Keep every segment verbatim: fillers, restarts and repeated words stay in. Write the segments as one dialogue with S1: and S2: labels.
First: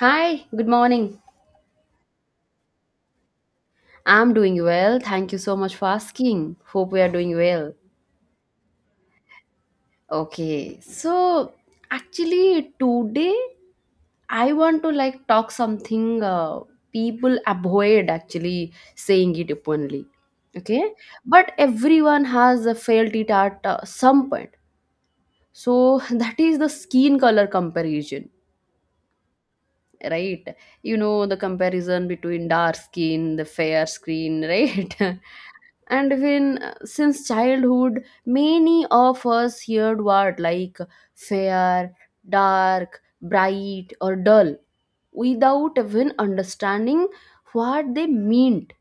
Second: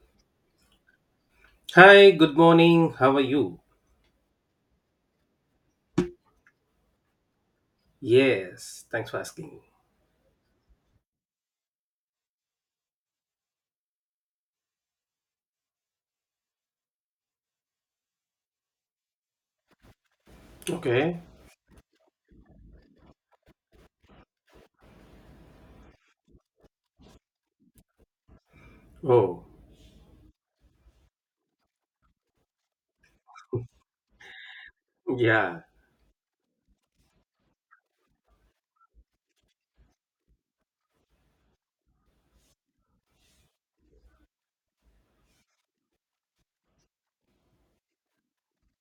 S1: Hi, good morning.
S2: Hi, good morning. How are you?
S1: I'm doing well. Thank you so much for asking. Hope we are doing well.
S2: Yes, thanks for asking.
S1: Okay, so actually, today I want to like talk something uh, people avoid actually saying it openly. Okay,
S2: Okay.
S1: but everyone has uh, felt it at uh, some point. So that is the skin color comparison,
S2: Oh,
S1: right? You know the comparison between dark skin, the fair skin, right?
S2: yeah,
S1: and when uh, since childhood many of us heard word like fair, dark, bright or dull, without even understanding what they meant,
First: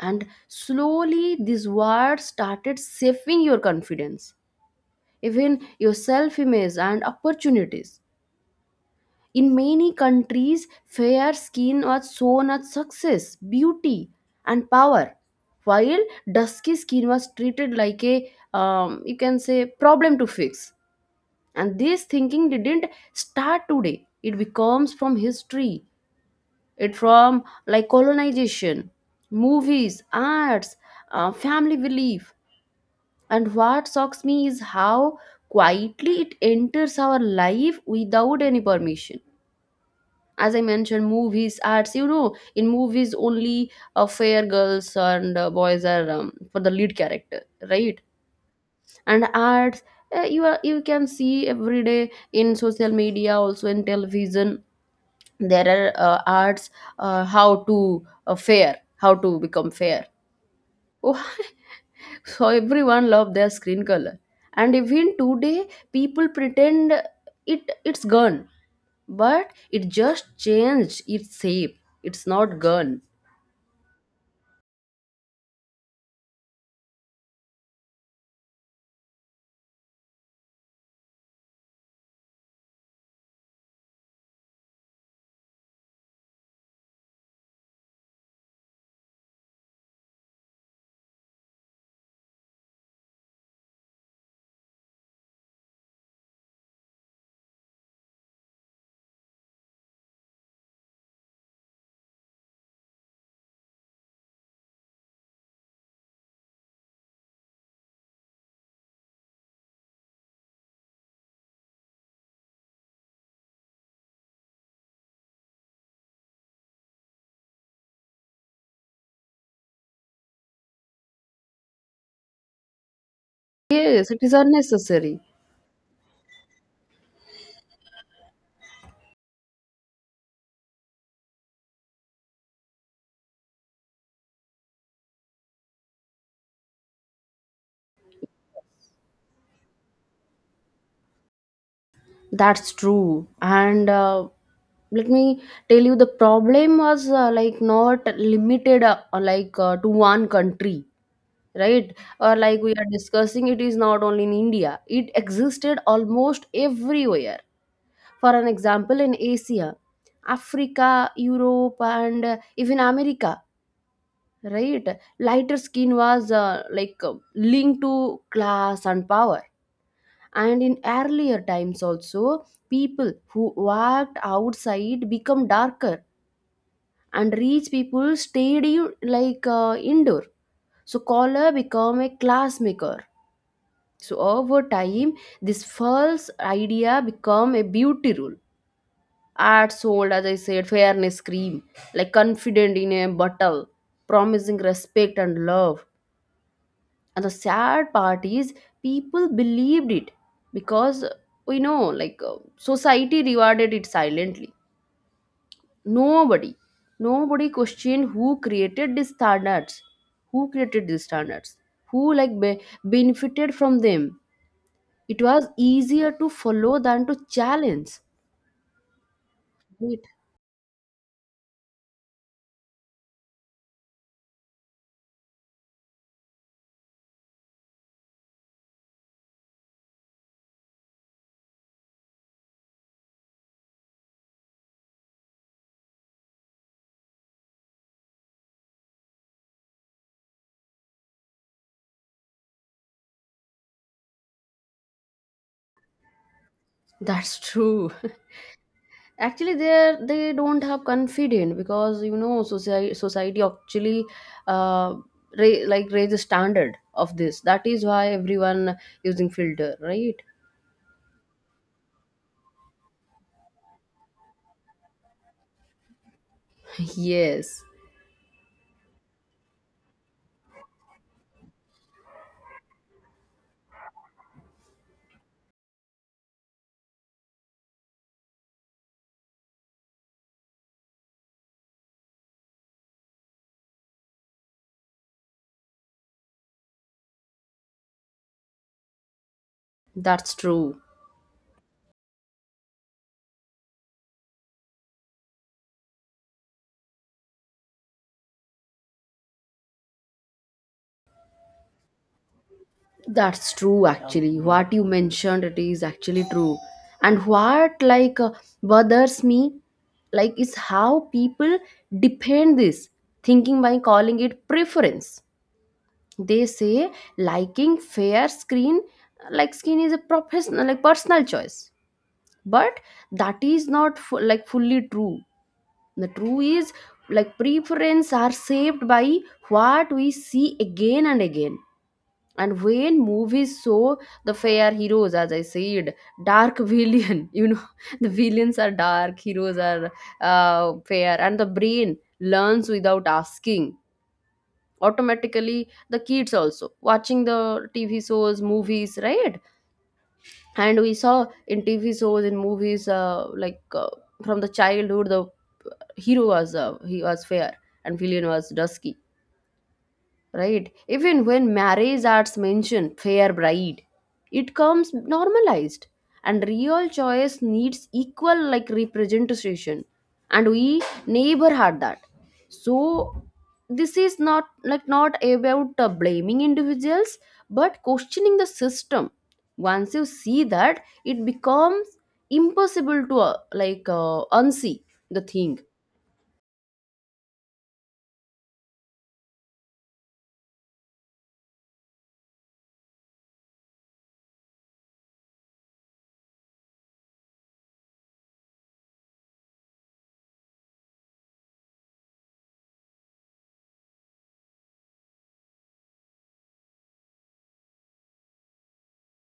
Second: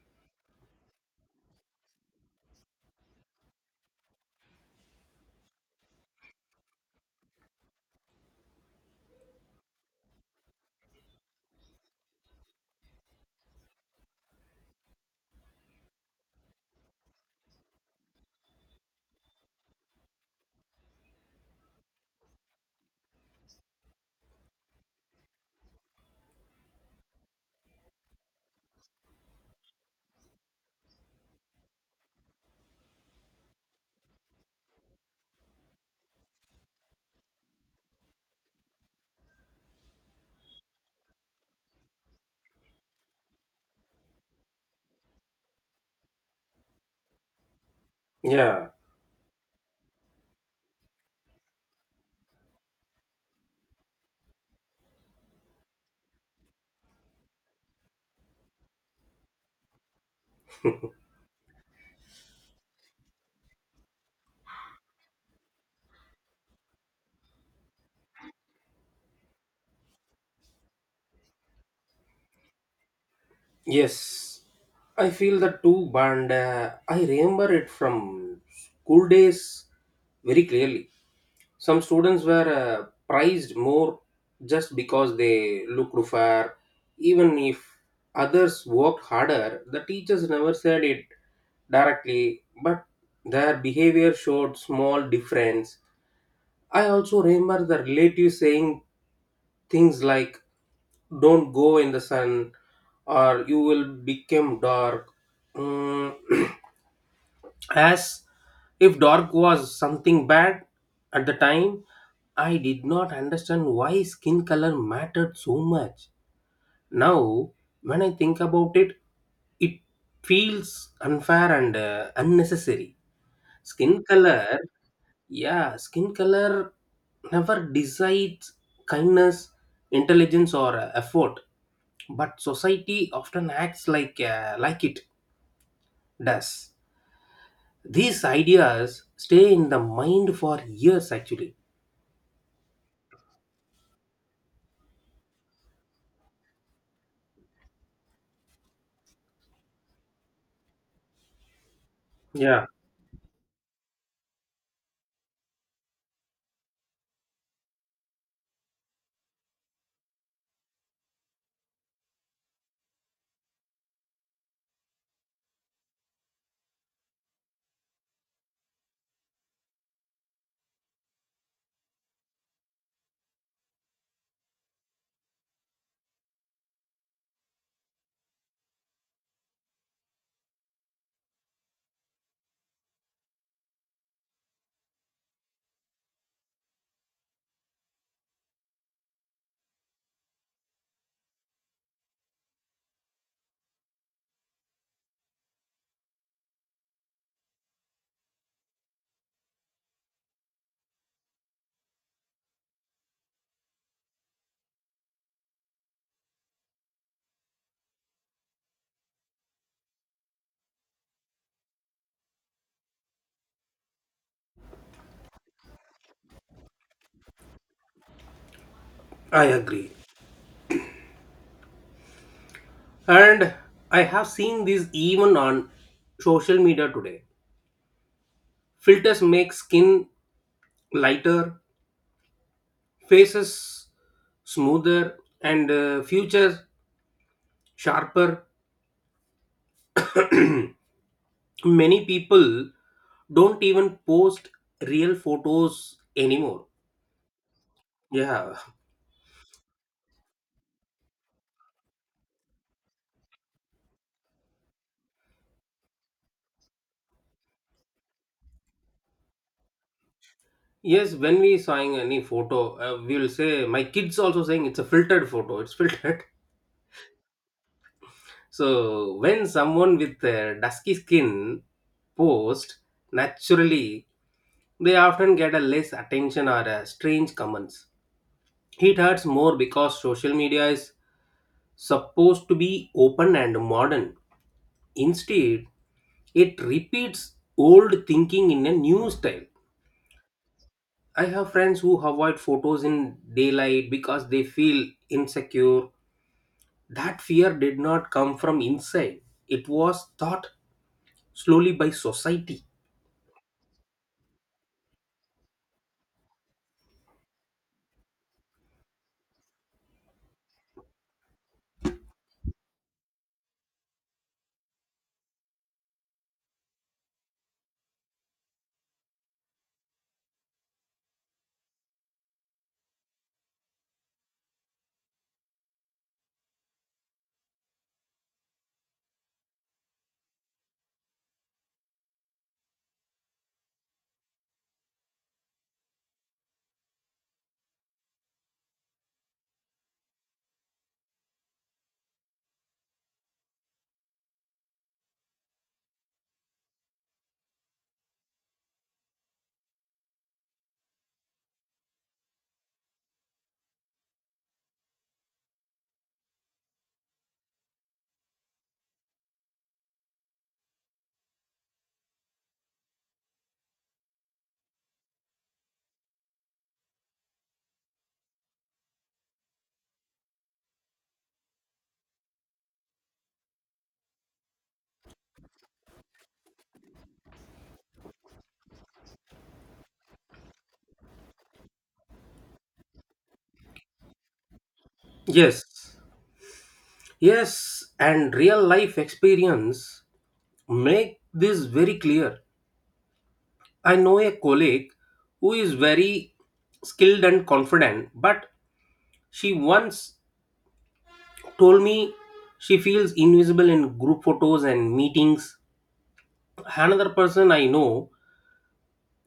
S1: and slowly these words started shaping your confidence, even your self image and opportunities. In many countries, fair skin was shown as success, beauty, and power, while dusky skin was treated like a, um, you can say, problem to fix. And this thinking didn't start today. It becomes from history, it from like colonization, movies, arts, uh, family belief. And what shocks me is how quietly it enters our life without any permission. As I mentioned, movies, arts, you know in movies only uh, fair girls and uh, boys are um, for the lead character, right?
S2: yeah,
S1: And arts, uh, you are you can see every day in social media, also in television, there are uh, arts, uh, how to uh, fair how to become fair. So everyone love their screen color. And even today people pretend it it's gone, but it just changed its shape. It's not gone.
S2: yes. I feel that too, and uh, I remember it from school days very clearly. Some students were uh, prized more just because they looked fair. Even if others worked harder, the teachers never said it directly, but their behavior showed small difference. I also remember the relatives saying things like, don't go in the sun, or you will become dark. Mm, as if dark was something bad. At the time I did not understand why skin color mattered so much. Now when I think about it, it feels unfair and uh, unnecessary. skin
S1: Yes, it is
S2: color
S1: unnecessary.
S2: yeah skin color never decides kindness, intelligence or uh, effort, but society often acts like uh, like it does. These ideas stay in the mind for years actually.
S1: That's true. And uh, let me tell you the problem was uh, like not limited uh, like uh, to one country, right? Or like
S2: Yeah,
S1: we are discussing, it is not only in India, it existed almost everywhere. For an example, in Asia, Africa, Europe, and uh, even America, right? Lighter skin was uh, like uh, linked to class and power. And in earlier times, also, people who worked outside become darker, and rich people stayed in- like uh, indoor. So color become a class maker. So over time, this false idea become a beauty rule. Ads sold, as I said, fairness cream, like confident in a bottle, promising respect and love. And the sad part is, people believed it because we know, like, uh, society rewarded it silently. Nobody, nobody questioned who created these standards, who created these standards, who like be- benefited from them. It was easier to follow than to challenge.
S2: I agree.
S1: It
S2: And I have seen this even on social media today. Filters make skin lighter, faces smoother, and uh, futures sharper. Many people don't even post real photos anymore.
S1: That's true.
S2: Yeah.
S1: Actually, they are they don't have confidence because you know society society actually uh ra- like raise a standard of this, that is why everyone using filter, right?
S2: Yes, when we saw any photo, uh, we will say, my kids also saying it's a filtered photo, it's filtered.
S1: Yes.
S2: So when someone with a dusky skin posts naturally, they often get a less attention or a strange comments. It hurts more because social media is supposed to be open and modern. Instead, it repeats old thinking in a new style.
S1: That's true.
S2: I have friends who avoid photos in daylight because they feel insecure. That fear did not come from inside. It was taught slowly by society.
S1: That's true, actually. What you mentioned, it is actually true. And what like uh, bothers me like is how people defend this thinking by calling it preference. They say liking fair screen like skin is a professional like personal choice, but that is not fu- like fully true. The true is like preference are shaped by what we see again and again. And when movies show the fair heroes, as I said, dark villain. You know the villains are dark, heroes are uh, fair, and the brain learns without asking. Automatically the kids also watching the T V shows, movies, right? And we saw in T V shows, in movies uh, like uh, from the childhood, the hero was uh, he was fair and villain was dusky, right? Even when marriage arts mention fair bride, it comes normalized. And real choice needs equal like representation, and we never had that. So this is not like not about uh, blaming individuals but questioning the system. Once you see that, it becomes impossible to uh, like uh, unsee the thing.
S2: Yes, yes, and real life experience make this very clear. I know a colleague who is very skilled and confident, but she once told me she feels invisible in group photos and meetings. Another person I know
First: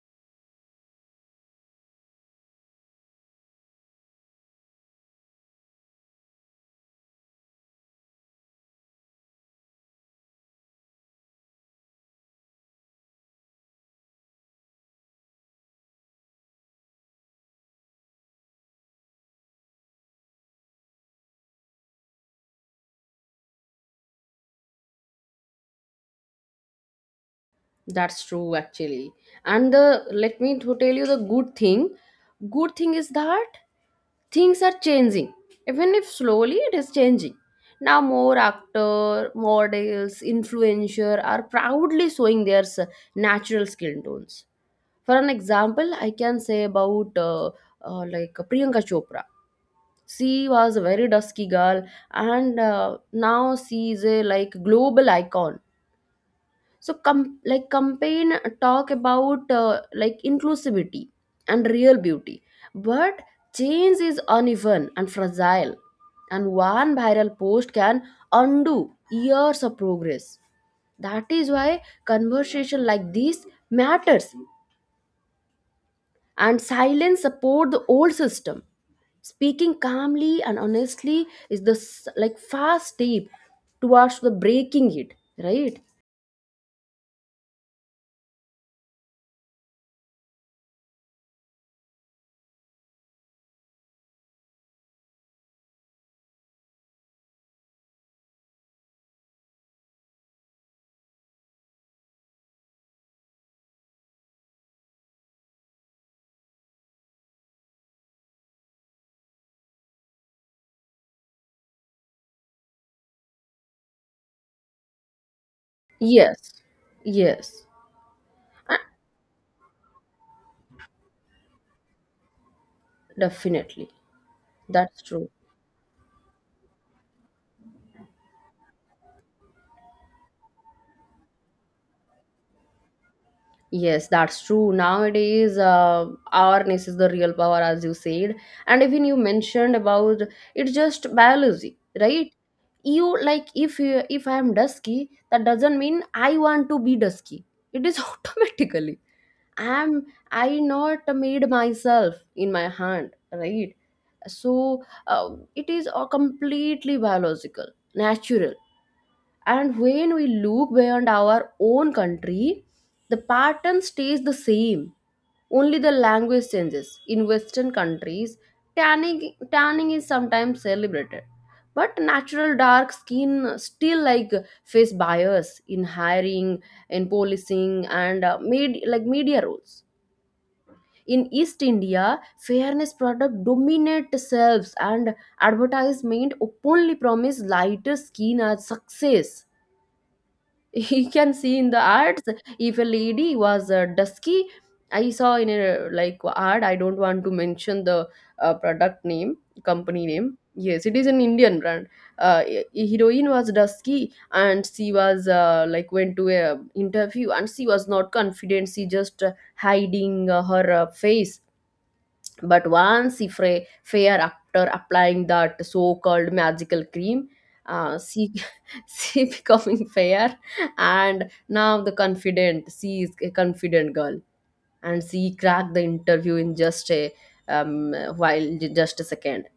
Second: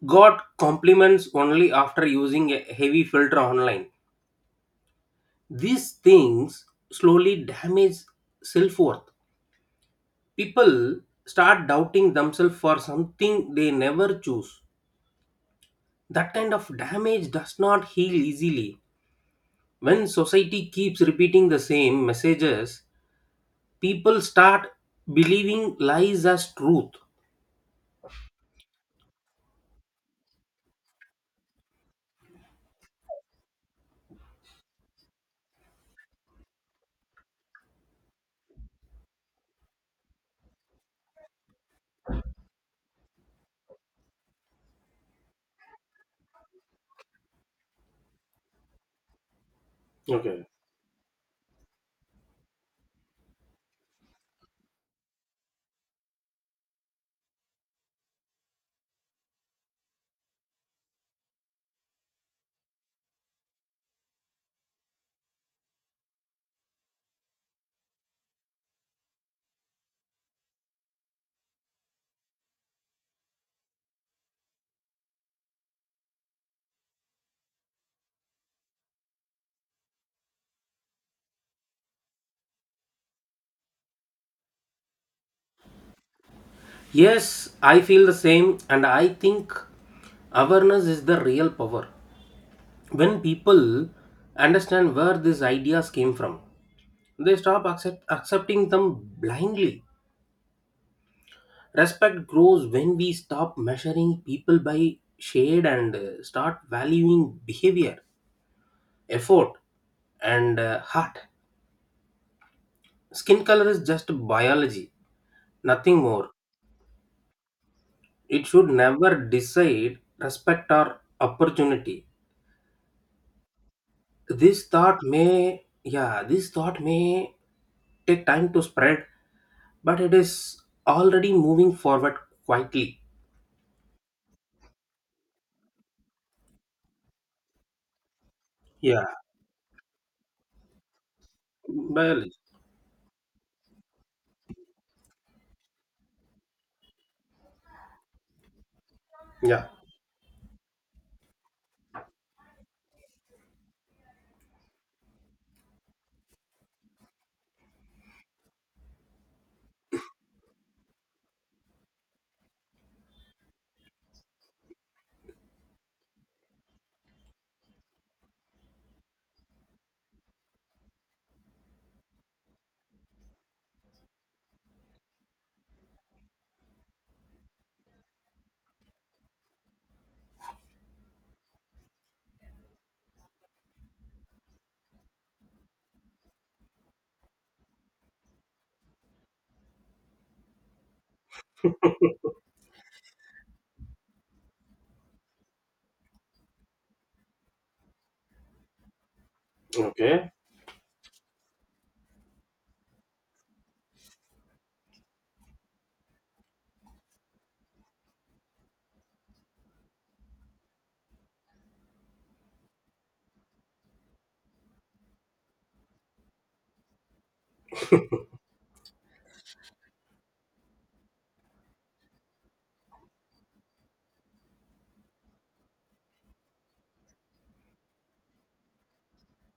S2: got compliments only after using a heavy filter online. These things slowly damage self worth. People start doubting themselves for something they never choose. That kind of damage does not heal easily. When society keeps repeating the same messages, people start believing lies as truth.
S1: That's true, actually. And the let me to tell you the good thing. Good thing is that things are changing, even if slowly it is changing. Now more actor, models, influencer are proudly showing their s- natural skin tones. For an example, I can say about uh, uh, like Priyanka Chopra.
S2: Okay.
S1: She was a very dusky girl, and uh, now she is a like global icon. So com like campaign talk about uh, like inclusivity and real beauty. But change is uneven and fragile, and one viral post can undo years of progress. That is why conversation like this matters, and silence support the old system. Speaking calmly and honestly is the s- like fast step towards the breaking it, right?
S2: Yes, I feel the same, and I think awareness is the real power. When people understand where these ideas came from, they stop accept, accepting them blindly. Respect grows when we stop measuring people by shade and uh, start valuing behavior, effort, and uh, heart. Skin color is just biology, nothing more.
S1: Yes. Yes.
S2: It should never decide respect or opportunity.
S1: Definitely.
S2: This thought
S1: That's true.
S2: may, yeah, this thought may take time to spread, but it is already moving forward quietly.
S1: Yes, that's true. Nowadays, uh, awareness is the real power, as you said. And
S2: Yeah,
S1: even you mentioned about it's just biology, right?
S2: biology.
S1: You like if you, If I am dusky, that doesn't mean I want to be dusky. It is automatically.
S2: Yeah.
S1: I'm I not made myself in my hand, right? So uh, it is a completely biological, natural. And when we look beyond our own country, the pattern stays the same, only the language changes. In western countries, tanning tanning is sometimes celebrated, but natural dark skin still like face bias in hiring, in policing, and uh, med- like media roles. In East India, fairness product dominate selves, and advertisement openly promise lighter skin as success. He can see in the ads. If a lady was uh, dusky, I saw in a like ad, I don't want to mention the uh, product name, company name. Yes, it is an Indian brand. Uh, a- a heroine was dusky, and she was uh, like went to a interview, and she was not confident. She just uh, hiding uh, her uh, face. But once if a fair after applying that so-called magical cream, uh, she she becoming fair, and now the confident. She is a confident girl, and she cracked the interview in just a um, while just a second,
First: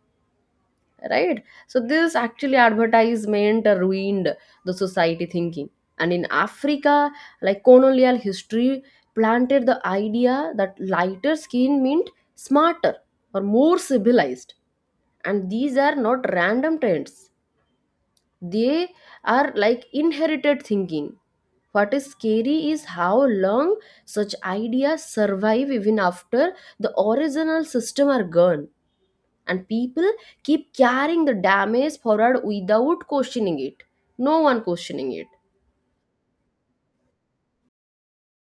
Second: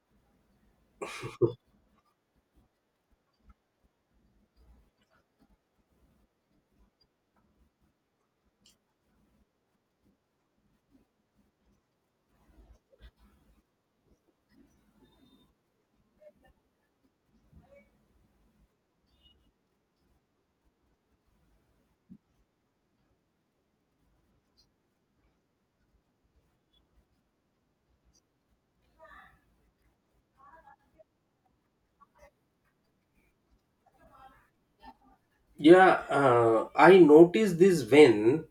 S1: right? So this actually advertisement ruined the society thinking. And in Africa, like colonial history planted the idea that lighter skin meant smarter or more civilized. And these are not random trends, they are like inherited thinking. What is scary is how long such ideas survive even after the original system are gone, and people keep carrying the damage forward without questioning it, no one questioning it.
S2: Yeah, uh, I noticed this when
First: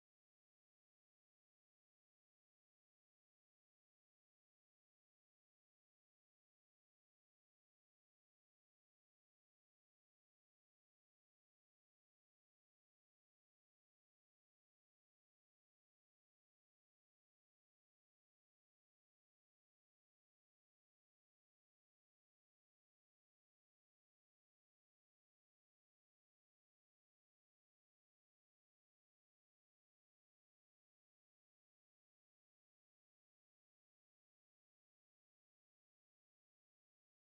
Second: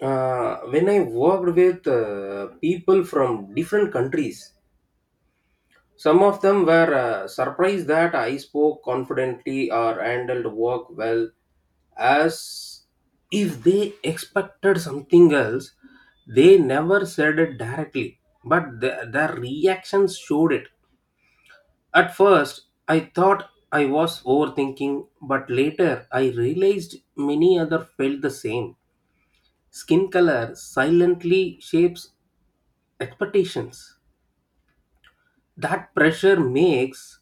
S2: uh, when I worked with uh, people from different countries, some of them were uh, surprised that I spoke confidently or handled work well, as if they expected something else. They never said it directly, but the, their reactions showed it. At first, I thought I was overthinking, but later I realized many others felt the same. Skin color silently shapes expectations. That pressure makes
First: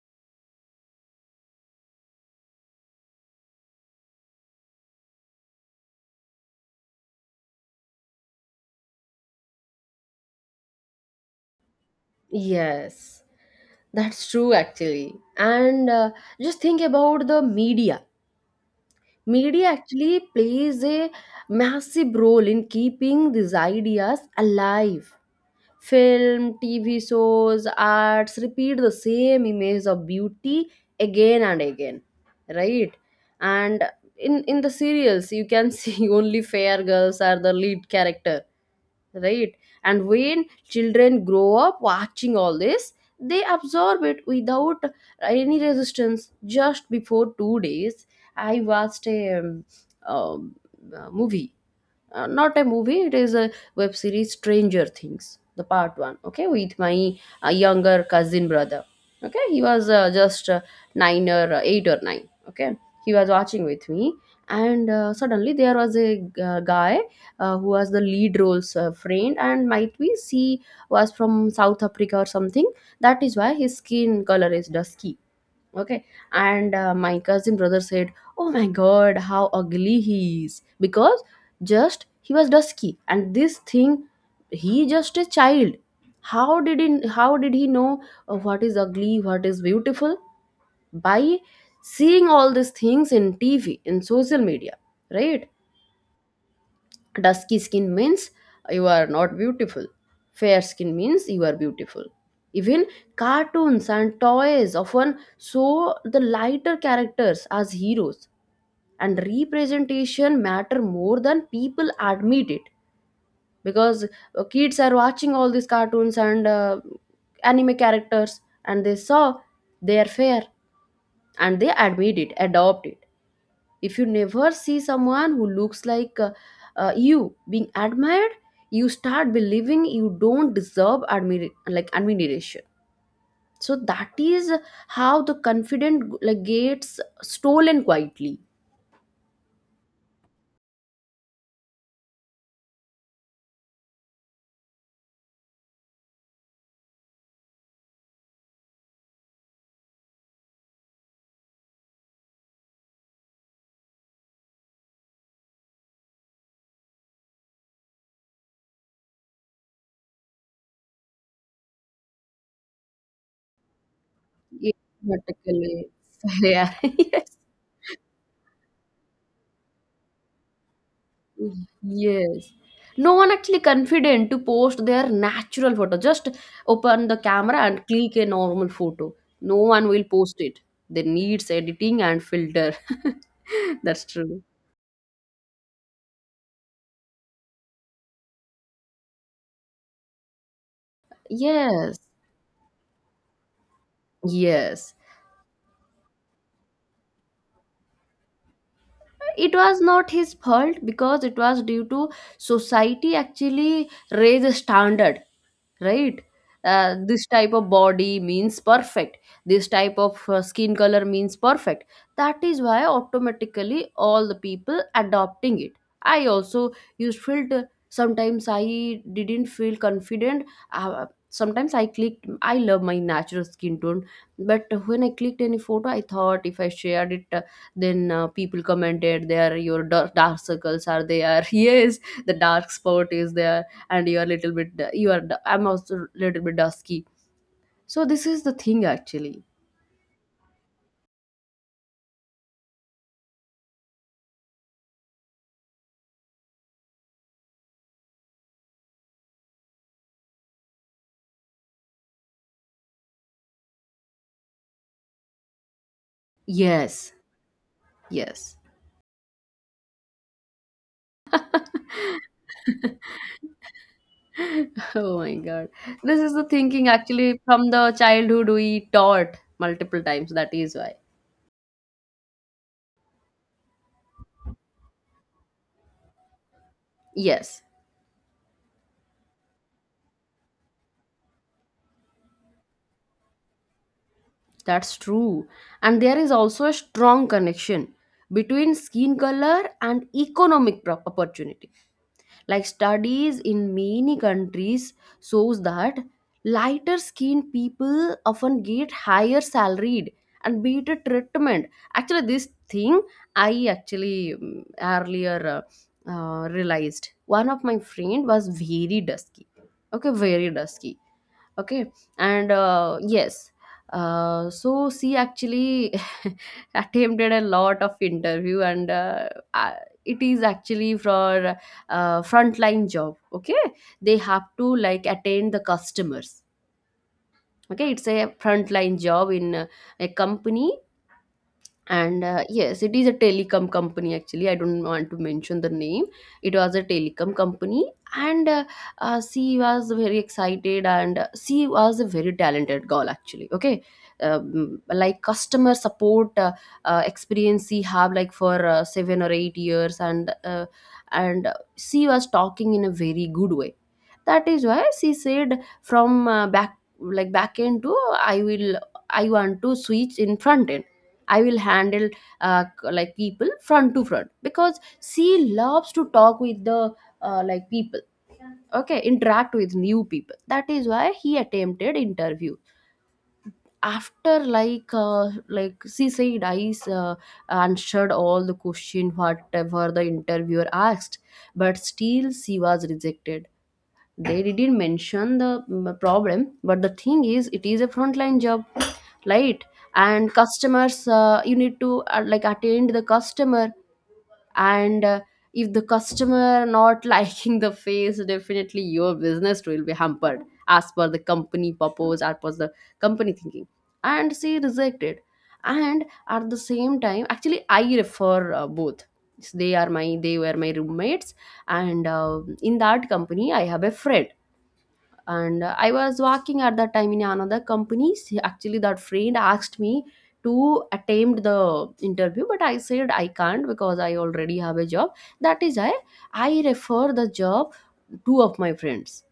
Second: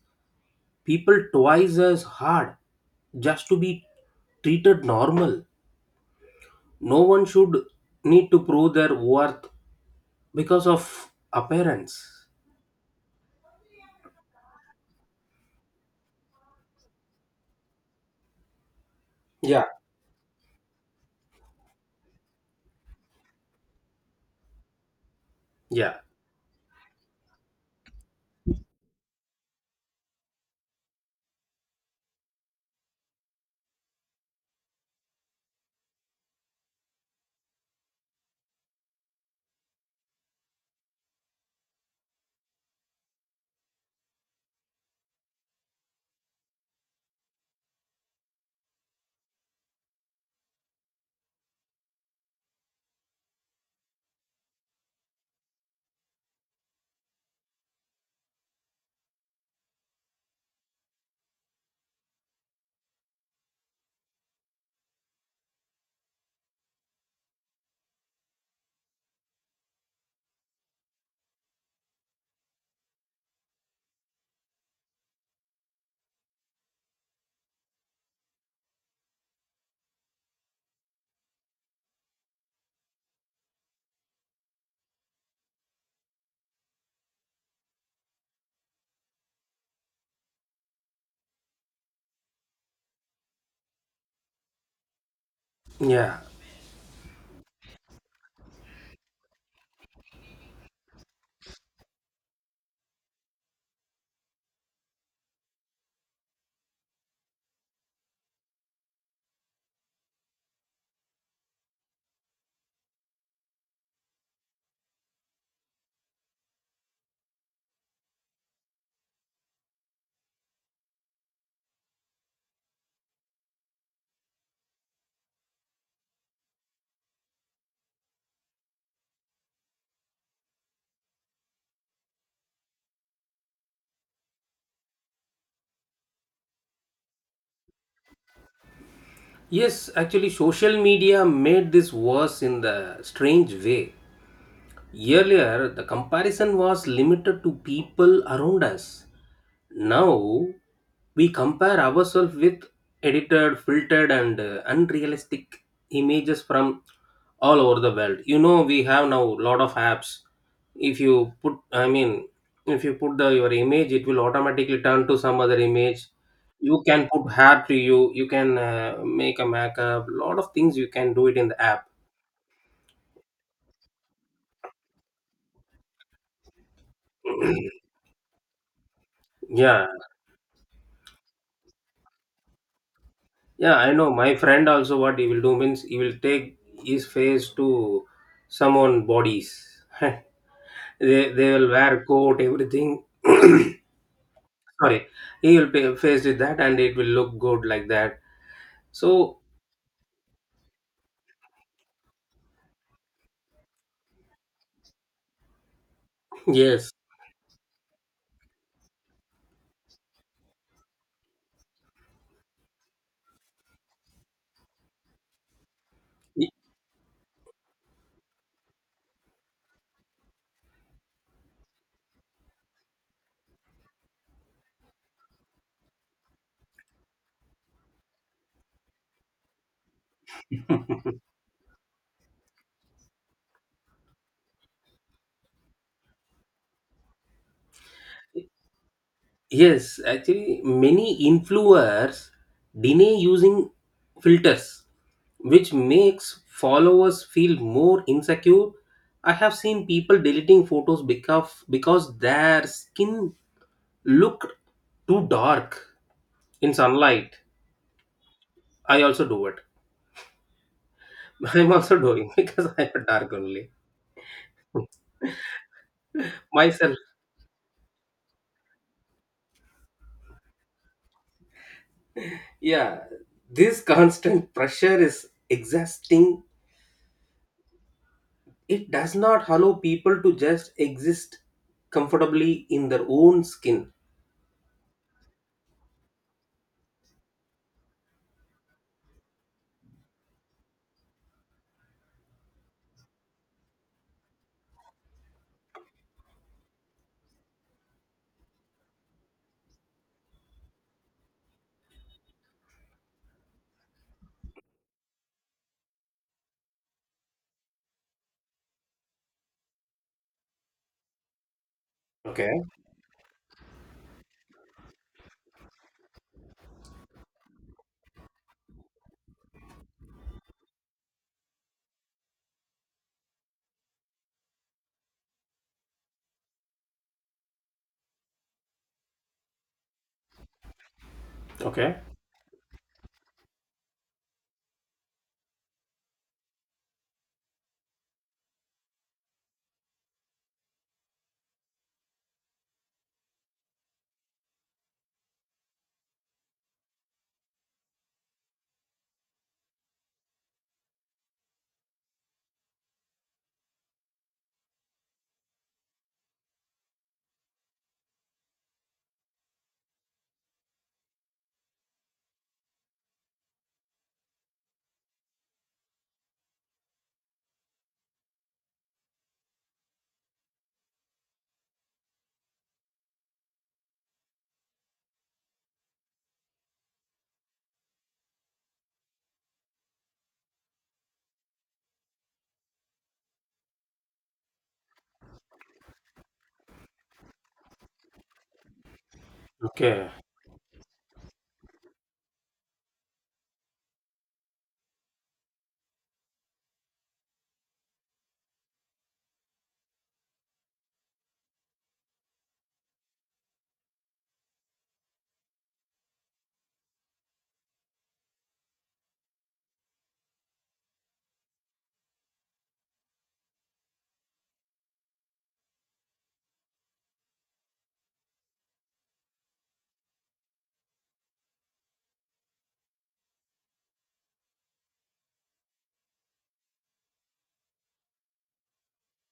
S2: people twice as hard just to be treated normal. No one should need to prove their worth because of appearance.
S1: Yes, that's true, actually. And uh, just think about the media
S2: Yeah,
S1: media actually plays a massive role in keeping these ideas alive.
S2: yeah,
S1: Film, T V shows, arts repeat the same image of beauty again and again, right? And in in the serials, you can see only fair girls are the lead character, right? And when children grow up watching all this, they absorb it without any resistance. Just before two days, I watched a um, um, uh, movie, uh, not a movie, it is a web series, Stranger Things the part one, okay, with my uh, younger cousin brother. Okay, he was uh, just uh, nine or uh, eight or nine. Okay, he was watching with me. And uh, suddenly there was a g- uh, guy, uh, who was the lead roles uh, friend, and might be she was from South Africa or something, that is why his skin color is dusky. Okay. And uh, my cousin brother said, "Oh my god, how ugly he is," because just he was dusky and this thing. He just a child, how did he how did he know uh, what is ugly, what is beautiful, by seeing all these things in T V, in social media, right?
S2: yeah.
S1: Dusky skin means you are not beautiful, fair skin means you are beautiful. Even cartoons and toys often show the lighter characters as heroes, and representation matter more than people admit it, because uh, kids are watching all these cartoons and uh, anime characters, and they saw they are fair, and they admit it adopt it. If you never see someone who looks like uh, uh, you being admired, you start believing you don't deserve admir- like admiration. So that is how the confident like gets stolen quietly.
S2: Yes, actually, social media made this worse in the strange way. Earlier, the comparison was limited to people around us. Now we compare ourselves with edited, filtered, and uh, unrealistic images from all over the world. You know, we have now a lot of apps. If you put, I mean, if you put the your image, it will
S1: Yeah,
S2: automatically turn to some other
S1: particularly.
S2: image.
S1: Yeah.
S2: You can
S1: Yes.
S2: put hair to you. You can uh, make a makeup. Lot of things you can do it in the app.
S1: Yes. No one actually confident to post their natural photo. Just open the camera and click a normal photo. No
S2: Yeah,
S1: one will post it. They needs editing and filter.
S2: yeah, I
S1: That's
S2: know. My
S1: true.
S2: friend also, what he will do means he will take his face to someone bodies. And they they will
S1: Yes.
S2: wear coat everything.
S1: Yes.
S2: Sorry, he will be faced with that and it will look good like that. So
S1: It was not his fault because it was due to society actually raise a standard, right?
S2: yes.
S1: Uh, this type of body means perfect, this type of uh, skin color means perfect, that is why automatically all the people adopting it. I
S2: Y-
S1: also used filter, sometimes I didn't feel confident. Uh, sometimes I clicked, I love my natural skin tone, but when I clicked any photo I thought if I shared it then uh, people commented, "There, your dark, dark circles are there. Yes, the dark spot is there, and you are little bit. You are. i I'm also little bit dusky." So this is the thing, actually.
S2: yes actually many influencers deny using filters, which makes followers feel more insecure. I have seen people deleting photos because because their skin looked too dark in
S1: Yes,
S2: sunlight.
S1: yes.
S2: I also do it. I'm also doing because I'm dark only,
S1: Oh my god, this is the thinking
S2: myself.
S1: actually from the childhood we taught multiple times. That is why.
S2: Yeah, this constant pressure is exhausting.
S1: Yes,
S2: It does not allow people to just exist comfortably in their own skin.
S1: that's true. And there is also a strong connection between skin color and economic pro- opportunity, like studies in many countries shows that lighter skinned people often get higher salaried and better treatment. Actually, this thing I actually mm, earlier uh, uh, realized one of my friend was very dusky. Okay, very dusky. Okay. And
S2: Okay,
S1: uh, yes, uh, so she actually attempted a lot of interview. And uh, uh, it is actually for uh, frontline job. Okay, they have to like attend the customers. Okay, it's a frontline job in uh, a company.
S2: okay,
S1: And uh, yes, it is a telecom company. Actually, I don't want to mention the name. It was a telecom company. And uh, uh, she was very excited. And uh, she was a very talented girl, actually. Okay. Um, like customer support uh, uh, experience she have like for uh, seven or eight years. And uh, and uh, she was talking in a very good way. That is why she said from uh, back like back end to i will I want to switch in front end. I will handle uh, like people front to front, because she loves to talk with the uh, like people. Okay, interact with new people. That is why he attempted interview after like uh, like she said I uh, answered all the question whatever the interviewer asked, but still she was rejected. They didn't mention the mm, problem, but the thing is it is a frontline job, right?
S2: okay,
S1: And customers, uh, you need to uh, like attend the customer. And uh, if the customer not liking the face, definitely your business will be hampered, as per the company purpose, as per the company thinking. And she rejected. And at the same time, actually I refer uh, both. They are my they were my roommates. And uh, in that company I have a friend. And uh, I was working at that time in another company. She- actually, that friend asked me to attempt the interview, but I said I can't because I already have a job. That is why I refer the job two of my friends.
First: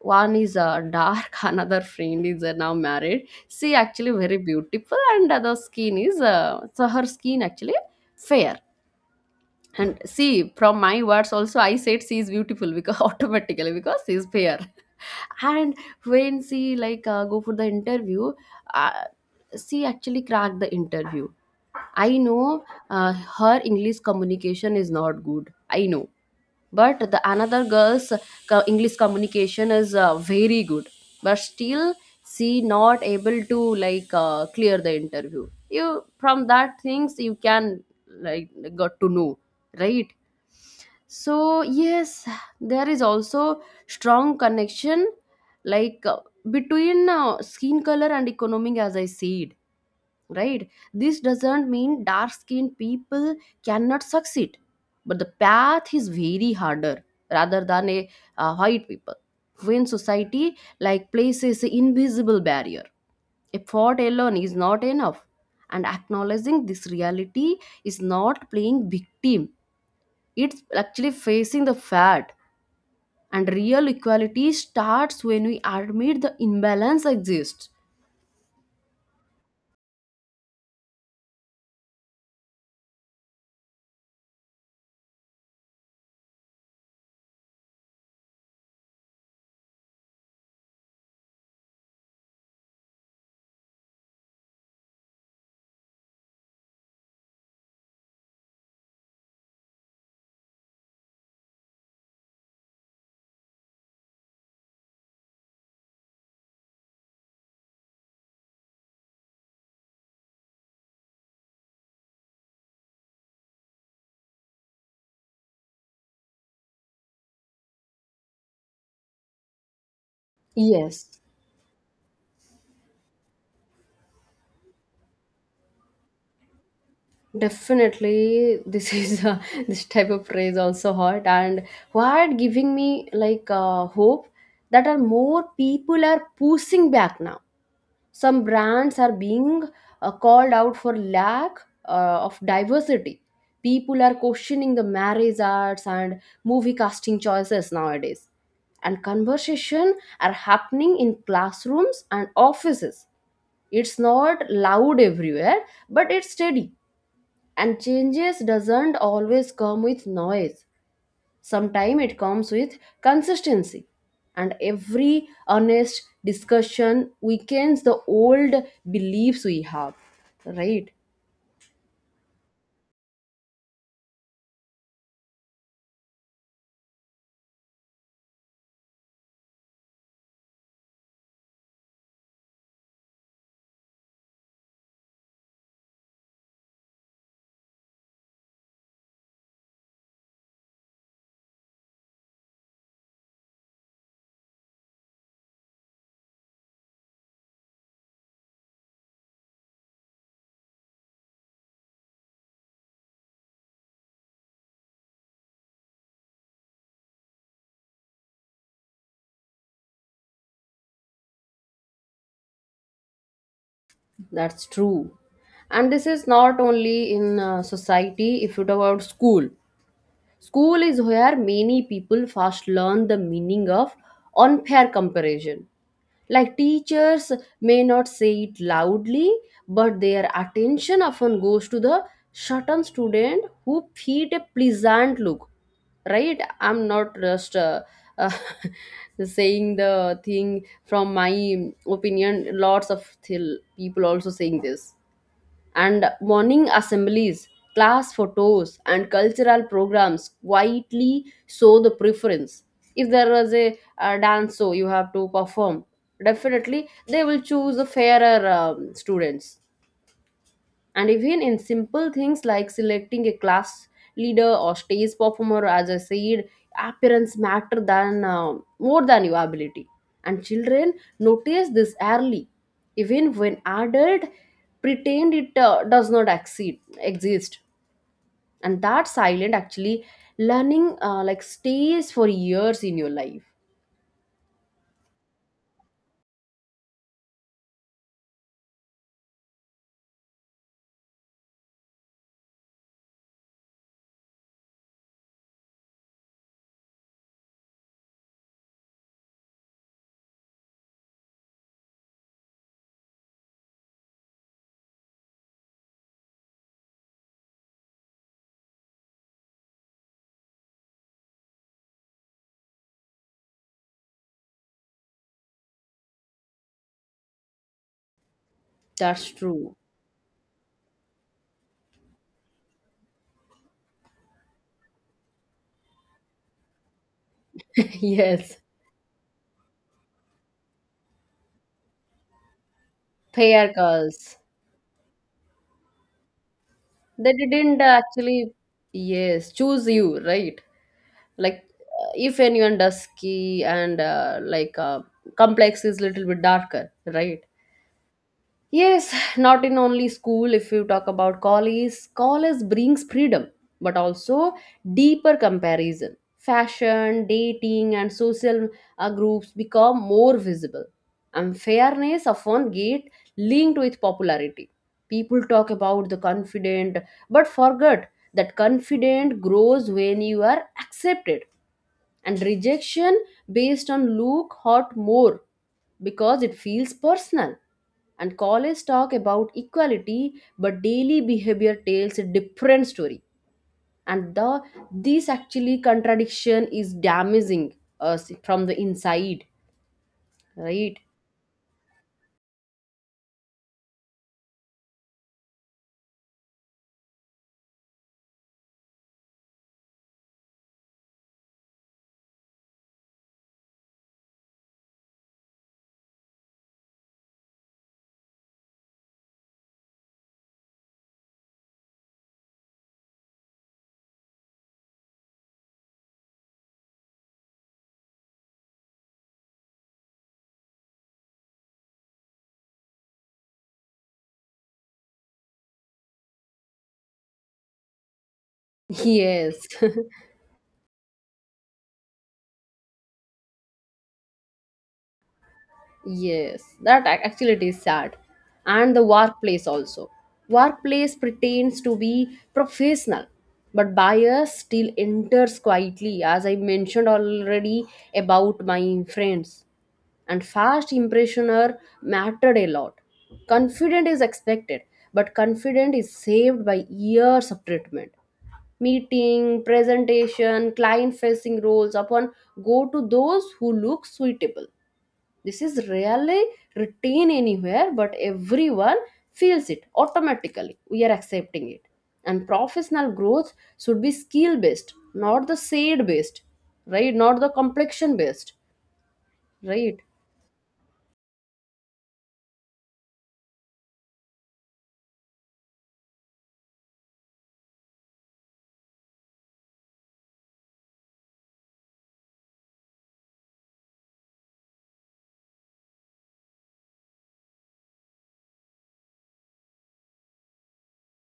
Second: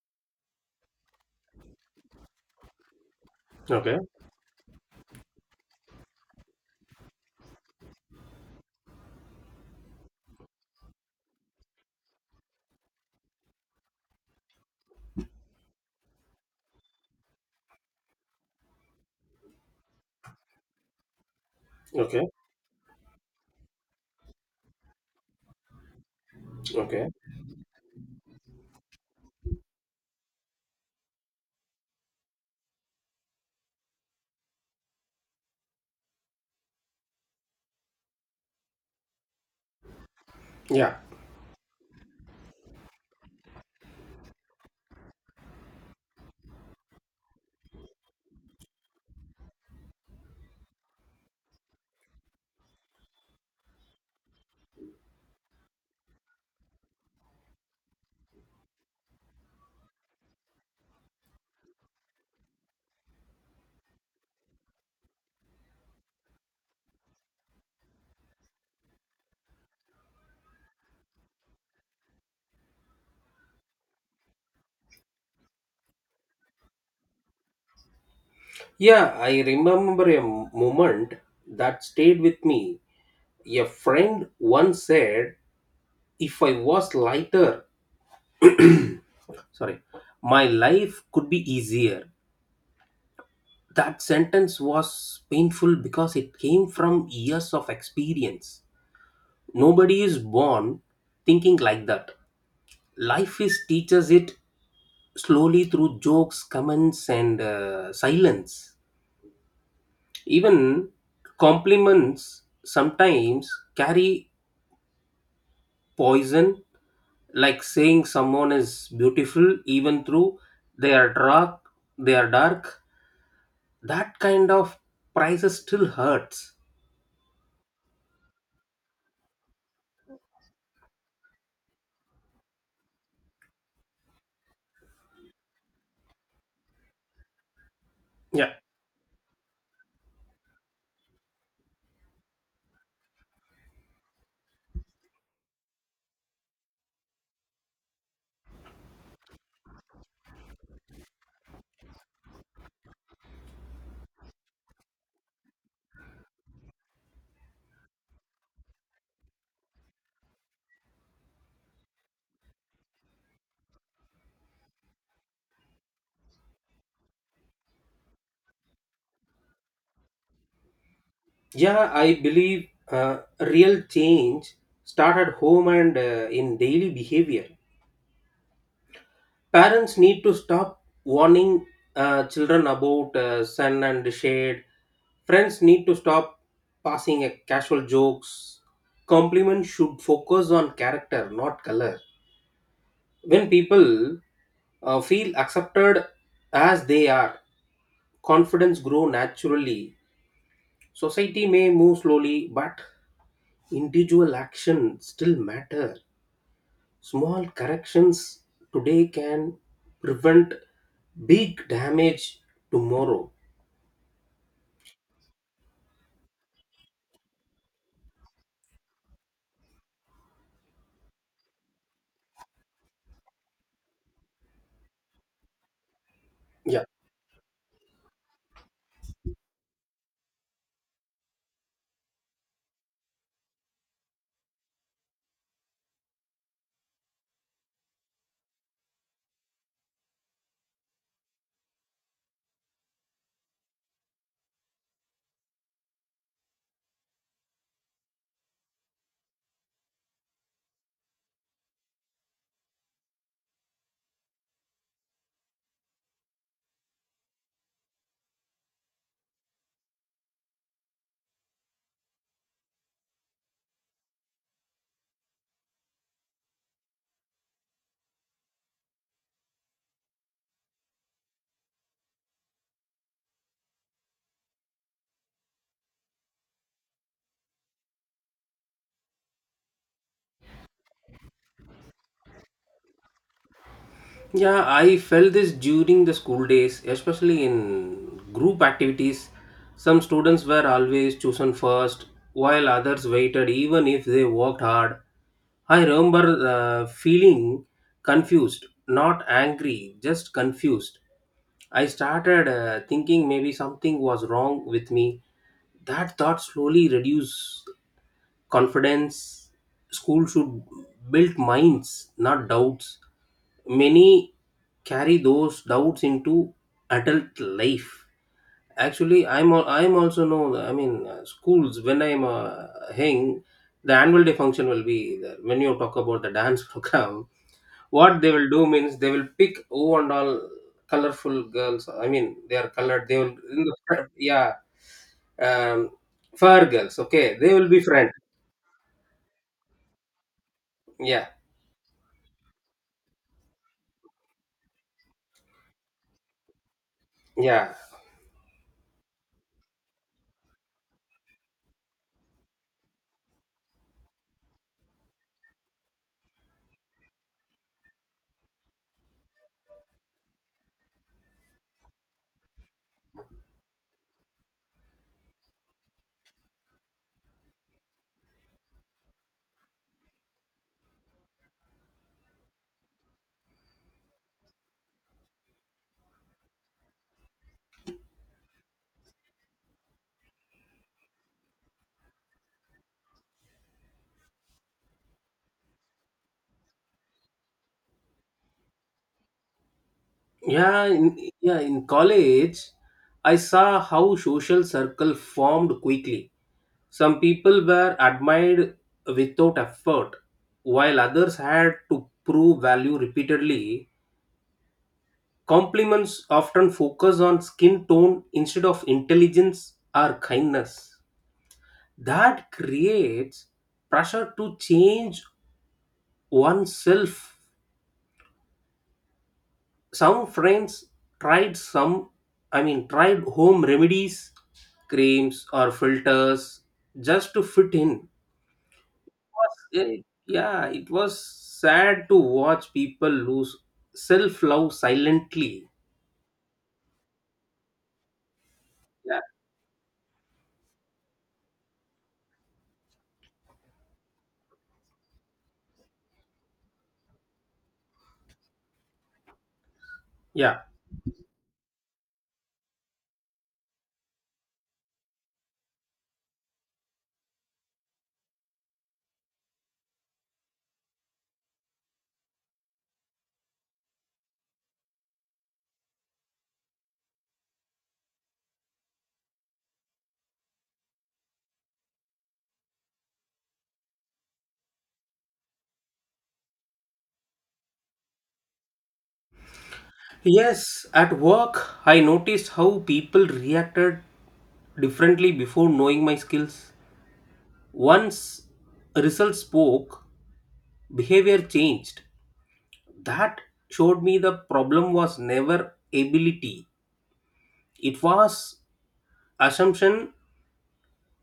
S1: One is uh, dark. Another friend is uh, now married. She actually very beautiful, and uh, the skin is uh, so her skin actually fair. And see, from my words also, I said she is beautiful because automatically because she is fair. And when she like uh, go for the interview, uh, she actually cracked the interview. I
S2: okay,
S1: know, uh, her English communication is not good. I know, but
S2: okay.
S1: the another girl's co- English communication is uh, very good, but still she not able to like uh, clear the interview. You, from that things you can like got to know, right?
S2: Yeah.
S1: So yes, there is also strong connection like uh, between uh, skin color and economic, as I said, right? This doesn't mean dark skinned people cannot succeed, but the path is very harder rather than a uh, white people. When society like places an invisible barrier, effort alone is not enough. And acknowledging this reality is not playing victim, it's actually facing the fact. And real equality starts when we admit the imbalance exists.
S2: Yeah, I remember a moment that stayed with me. A friend once said, if I was lighter, sorry, my life could be easier. That sentence was painful because it came from years of experience. Nobody is born thinking like that. Life is teaches it slowly through jokes, comments, and uh, silence. Even compliments sometimes carry poison, like saying someone is beautiful even through they are
S1: Yes,
S2: dark. They are dark. That kind of prices still hurts.
S1: definitely, this is uh, this type of praise also hot and what giving me like uh, hope that are more people are pushing back now. Some
S2: Yeah,
S1: brands are being uh, called out for lack uh, of diversity. People are questioning the marriage arts and movie casting choices nowadays, and conversation are happening in classrooms and offices. It's not loud everywhere, but it's steady, and changes doesn't always come with noise, sometimes it comes with consistency. And every honest discussion weakens the old beliefs we have, right?
S2: yeah. I believe uh, real change start at home and uh, in daily behavior. Parents need to stop warning uh, children about uh, sun and shade. Friends need to stop passing a casual jokes. Compliments should focus on character, not color. When people uh, feel accepted as they are, confidence grow naturally. Society may move slowly, but individual action still matter. Small corrections today can prevent big damage tomorrow.
S1: That's true. And this is not only in uh, society. If you talk about school, school is where many people first learn the meaning of unfair comparison. Like
S2: Yeah,
S1: teachers may not say it loudly, but their attention often goes to the certain student who feed a pleasant look. Right? I'm not just uh, uh, saying the thing from my opinion. Lots of th- people also saying this. And morning assemblies, class photos, and cultural programs quietly show the preference. If there was a, uh dance show you have to perform, definitely they will choose the fairer um, students. And even in simple things like selecting a class leader or stage performer, as I said, appearance matter than uh, more than your ability. And children notice this early, even when adult pretend it uh, does not exceed, exist. And that silent actually learning uh, like stays for years in your life.
S2: yeah, I felt this during the school days, especially in group activities. Some students were always chosen first, while others waited, even if they worked hard. I remember uh, feeling confused, not angry, just confused. I started uh, thinking maybe something was wrong with me. That thought slowly reduced confidence. School should build minds, not doubts. Many carry those doubts into adult life. Actually
S1: That's
S2: I'm al-
S1: true.
S2: I'm also know I mean uh, schools when i'm uh, hang, the annual day function will be there. When you talk about the dance program, what they will
S1: Yes,
S2: do means they will pick who and all colorful girls. I mean they are colored, they will in
S1: pair
S2: the,
S1: girls.
S2: yeah, um, fur girls, okay,
S1: They
S2: they will
S1: didn't
S2: be
S1: uh,
S2: friends.
S1: actually yes choose you, right?
S2: Yeah,
S1: Like uh, if anyone dusky and uh, like uh, complex is little bit darker, right?
S2: yeah.
S1: Yes, not in only school. If you talk about college, college brings freedom, but also deeper comparison. Fashion, dating, and social uh, groups become more visible. Unfairness often get linked with popularity. People talk about the confident, but forget that confident grows when you are accepted, and rejection based on look hot more because it feels personal. And college talk about equality, but daily behavior tells a different story. And the this actually contradiction is damaging us from the inside,
S2: Yeah,
S1: right?
S2: in, yeah, in college, I saw how social circle formed quickly. Some people were admired without effort, while others had to prove value repeatedly. Compliments often focus on skin tone instead of intelligence or kindness. That creates pressure to change oneself. Some friends tried some i mean tried home remedies, creams or filters, just to fit in.
S1: Yes.
S2: was- eh, yeah, it was sad to watch people lose self love silently.
S1: Yes, that ac- actually it is sad. And the
S2: Yeah,
S1: workplace also. Workplace pretends to be professional, but bias still enters quietly, as I mentioned already about my friends. And
S2: yeah.
S1: fast impressioner mattered a lot. Confident is expected, but confident is saved by years of treatment. Meeting, presentation, client facing roles upon go to those who look suitable. This is rarely routine anywhere, but everyone feels it automatically. We are accepting it. And professional growth should be skill based, not the shade based, right? Not the complexion based, right?
S2: Yes, at work I noticed how people reacted differently before knowing my skills. Once results spoke, behavior changed. That showed me the problem was never ability. It was assumption.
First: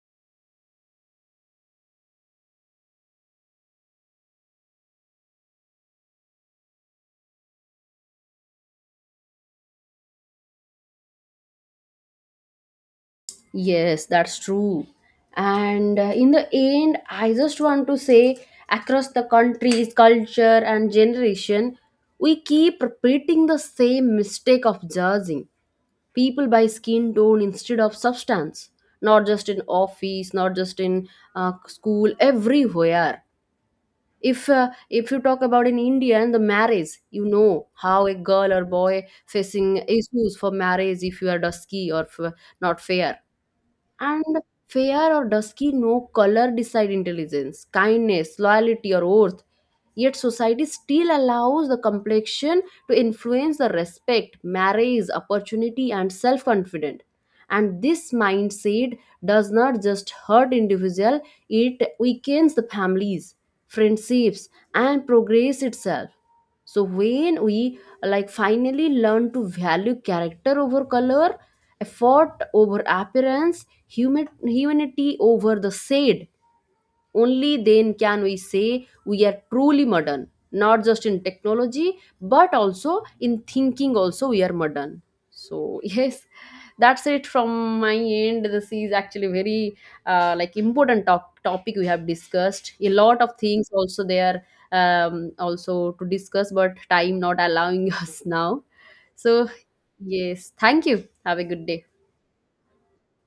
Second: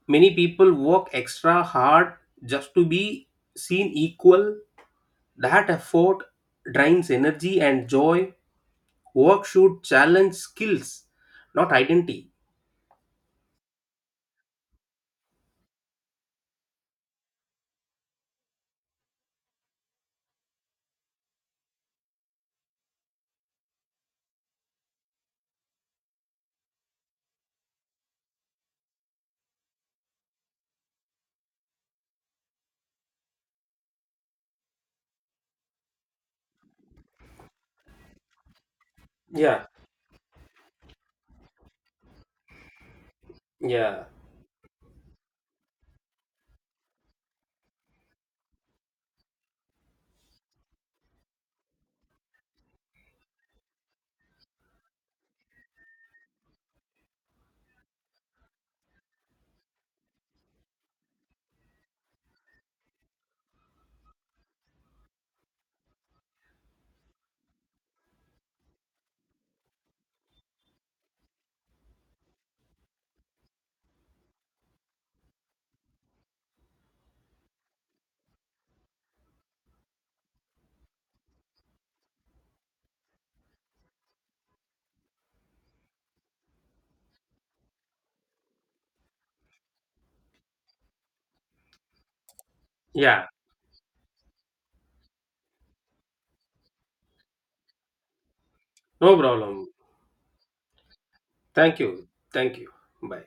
S2: Many people work extra hard just to be seen equal. That effort drains energy and joy. Work should challenge skills, not identity.
S1: Yes, that's true. And uh, in the end, I just want to say, across the countries, culture, and generation, we keep repeating the same mistake of judging people buy skin tone instead of substance. Not just in office, not just in uh, school, everywhere. If uh, if you talk about in India and the marriage, you know how a girl or boy
S2: Yeah,
S1: facing issues for marriage if you are dusky or f- not fair.
S2: yeah,
S1: And fair or dusky, no color decide intelligence, kindness, loyalty, or worth. Yet society still allows the complexion to influence the respect, marriage, opportunity, and self confidence. And this mindset does not just hurt individual, it weakens the families, friendships, and progress itself. So when we like finally learn to value character over color, effort over appearance, Human, humanity over the said. Only then can we say we are truly modern, not just in technology, but also in thinking, also we are modern. So, yes, that's it from my end. This is actually very uh, like important top- topic we have discussed. A lot
S2: yeah.
S1: of things also there, um, also to discuss, but time not allowing us now.
S2: No
S1: So,
S2: problem.
S1: yes, thank you. Have a good
S2: Thank
S1: day.
S2: you. Thank you. Bye.